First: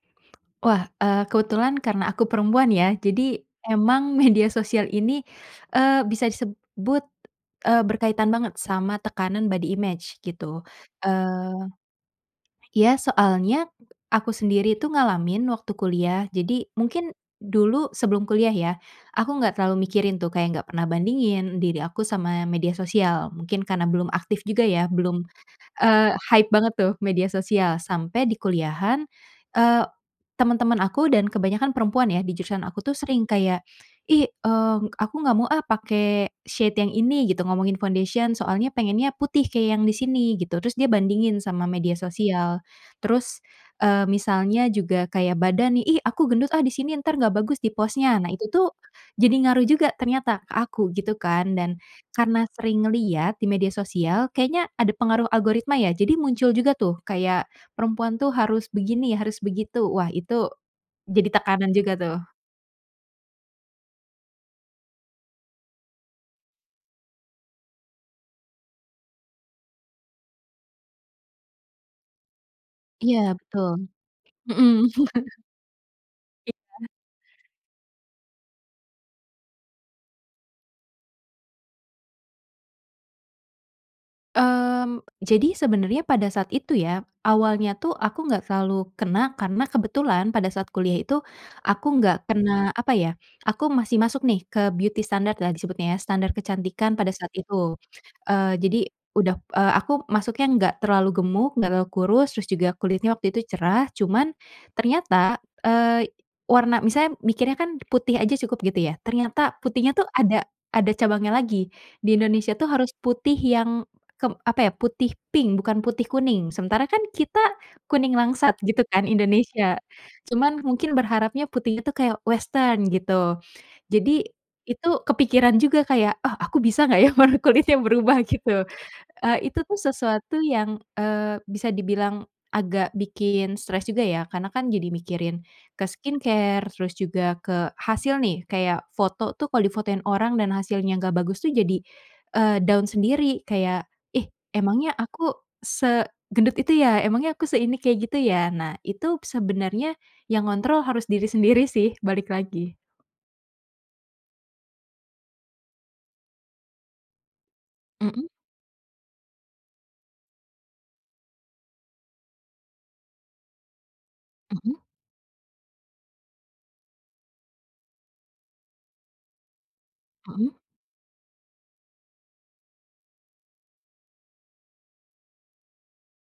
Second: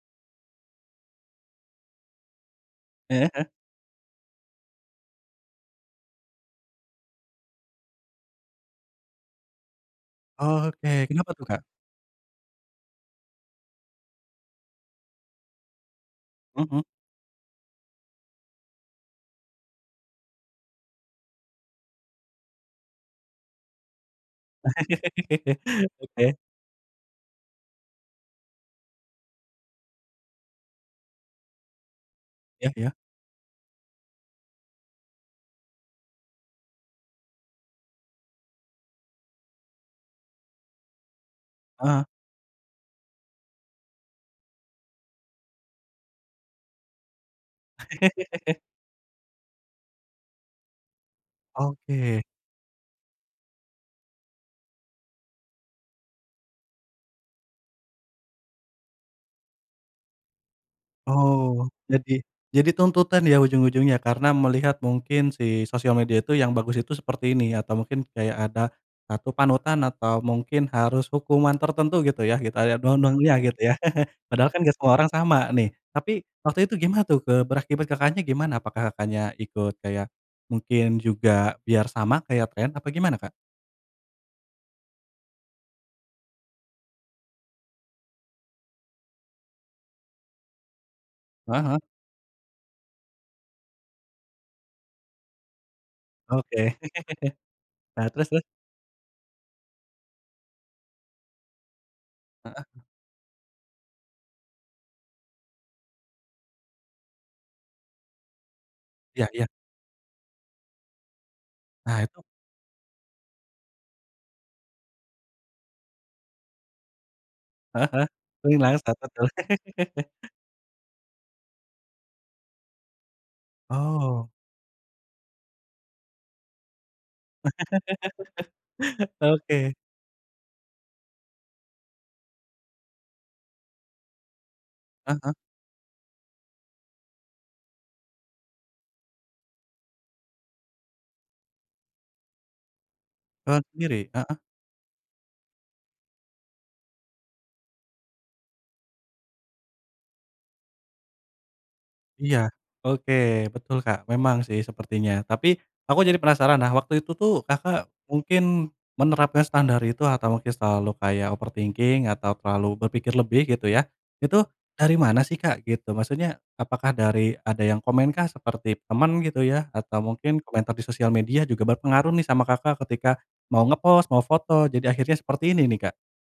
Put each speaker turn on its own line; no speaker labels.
Wah, eee, kebetulan karena aku perempuan ya,
Heeh
jadi
heeh.
emang media sosial ini, eee, bisa disebut, eee, berkaitan banget sama tekanan body image gitu.
Oke, kenapa tuh Kak?
Eee, ya soalnya aku sendiri itu ngalamin waktu kuliah,
Mhm
jadi
mhm.
mungkin dulu sebelum kuliah ya, aku gak terlalu mikirin tuh kayak gak pernah bandingin diri aku sama media sosial, mungkin karena belum aktif juga ya, belum, eee,
Oke.
hype banget tuh media sosial, sampai di kuliahan, eee, teman-teman aku dan kebanyakan perempuan ya, di jurusan
Ya
aku tuh
ya.
sering kayak "Ih, eee, aku gak mau ah pake shade yang ini," gitu ngomongin foundation, "soalnya pengennya putih kayak yang di sini," gitu, terus dia bandingin sama
Ah
media
hah.
sosial. Terus, eee, misalnya juga kayak badan nih, "Ih aku gendut ah di sini, entar gak bagus di post-nya." Nah itu tuh jadi ngaruh juga ternyata ke aku gitu kan. Dan
Oke.
karena sering liat di media sosial kayaknya ada pengaruh algoritma ya, jadi muncul juga tuh kayak perempuan tuh harus begini, harus begitu, wah itu jadi
Oh
tekanan juga tuh.
jadi jadi tuntutan ya ujung-ujungnya karena melihat mungkin si sosial media itu, yang bagus itu seperti ini, atau mungkin kayak ada satu panutan, atau mungkin harus hukuman tertentu gitu ya, kita lihat dong-dongnya
Iya
gitu
betul.
ya. Padahal kan gak
Mhm.
semua orang sama nih. Tapi
Iya.
waktu itu gimana tuh, eee, berakibat Kakaknya gimana? Apakah Kakaknya ikut kayak mungkin juga biar sama kayak tren apa gimana Kak?
Mmm, jadi sebenernya pada saat itu ya, awalnya tuh aku gak terlalu kena karena kebetulan pada saat kuliah itu,
Heeh heeh.
aku nggak kena apa ya, aku masih masuk nih ke beauty standard lah disebutnya ya, standar
Oke.
kecantikan pada saat itu.
Nah, terus terus?
Eee, jadi udah eee, aku masuknya nggak terlalu gemuk, nggak terlalu kurus, terus
Heeh.
juga kulitnya waktu itu cerah, cuman ternyata, eee, warna misalnya mikirnya kan putih aja cukup gitu ya,
Ya ya
ternyata putihnya tuh ada ada cabangnya lagi.
Nah
Di
itu
Indonesia tuh harus putih yang kep apa ya, putih pink, bukan putih kuning. Sementara kan kita
Heeh heeh.
kuning langsat
Kuning
gitu
langsat,
kan
betul.
Indonesia. Cuman mungkin berharapnya putih itu kayak western gitu. Jadi
Oh.
itu kepikiran juga kayak, ah aku bisa gak ya warna kulitnya berubah gitu, eee, itu
Oke.
tuh sesuatu yang, eee, bisa dibilang agak bikin stres juga ya, karena kan jadi
Heeh heeh.
mikirin ke skincare, terus juga ke hasil nih kayak foto tuh kalo difotoin orang dan hasilnya gak bagus tuh jadi, eee, down sendiri
Down
kayak,
sendiri,
"Ih
heeh.
emangnya aku segendut itu ya? Emangnya aku seini kayak gitu ya?" nah itu sebenernya yang ngontrol harus diri sendiri sih, balik
Iya,
lagi.
oke, betul Kak. Memang sih sepertinya. Tapi aku jadi penasaran. Nah, waktu itu tuh Kakak
Mhm.
mungkin menerapkan standar itu atau mungkin selalu kayak overthinking atau terlalu berpikir lebih gitu ya, itu
Mhm.
dari mana sih Kak gitu? Maksudnya apakah dari ada yang komen kah seperti teman gitu ya atau mungkin
Mhm.
komentar di sosial media juga berpengaruh nih sama Kakak ketika mau nge-post, mau foto jadi akhirnya seperti ini nih Kak?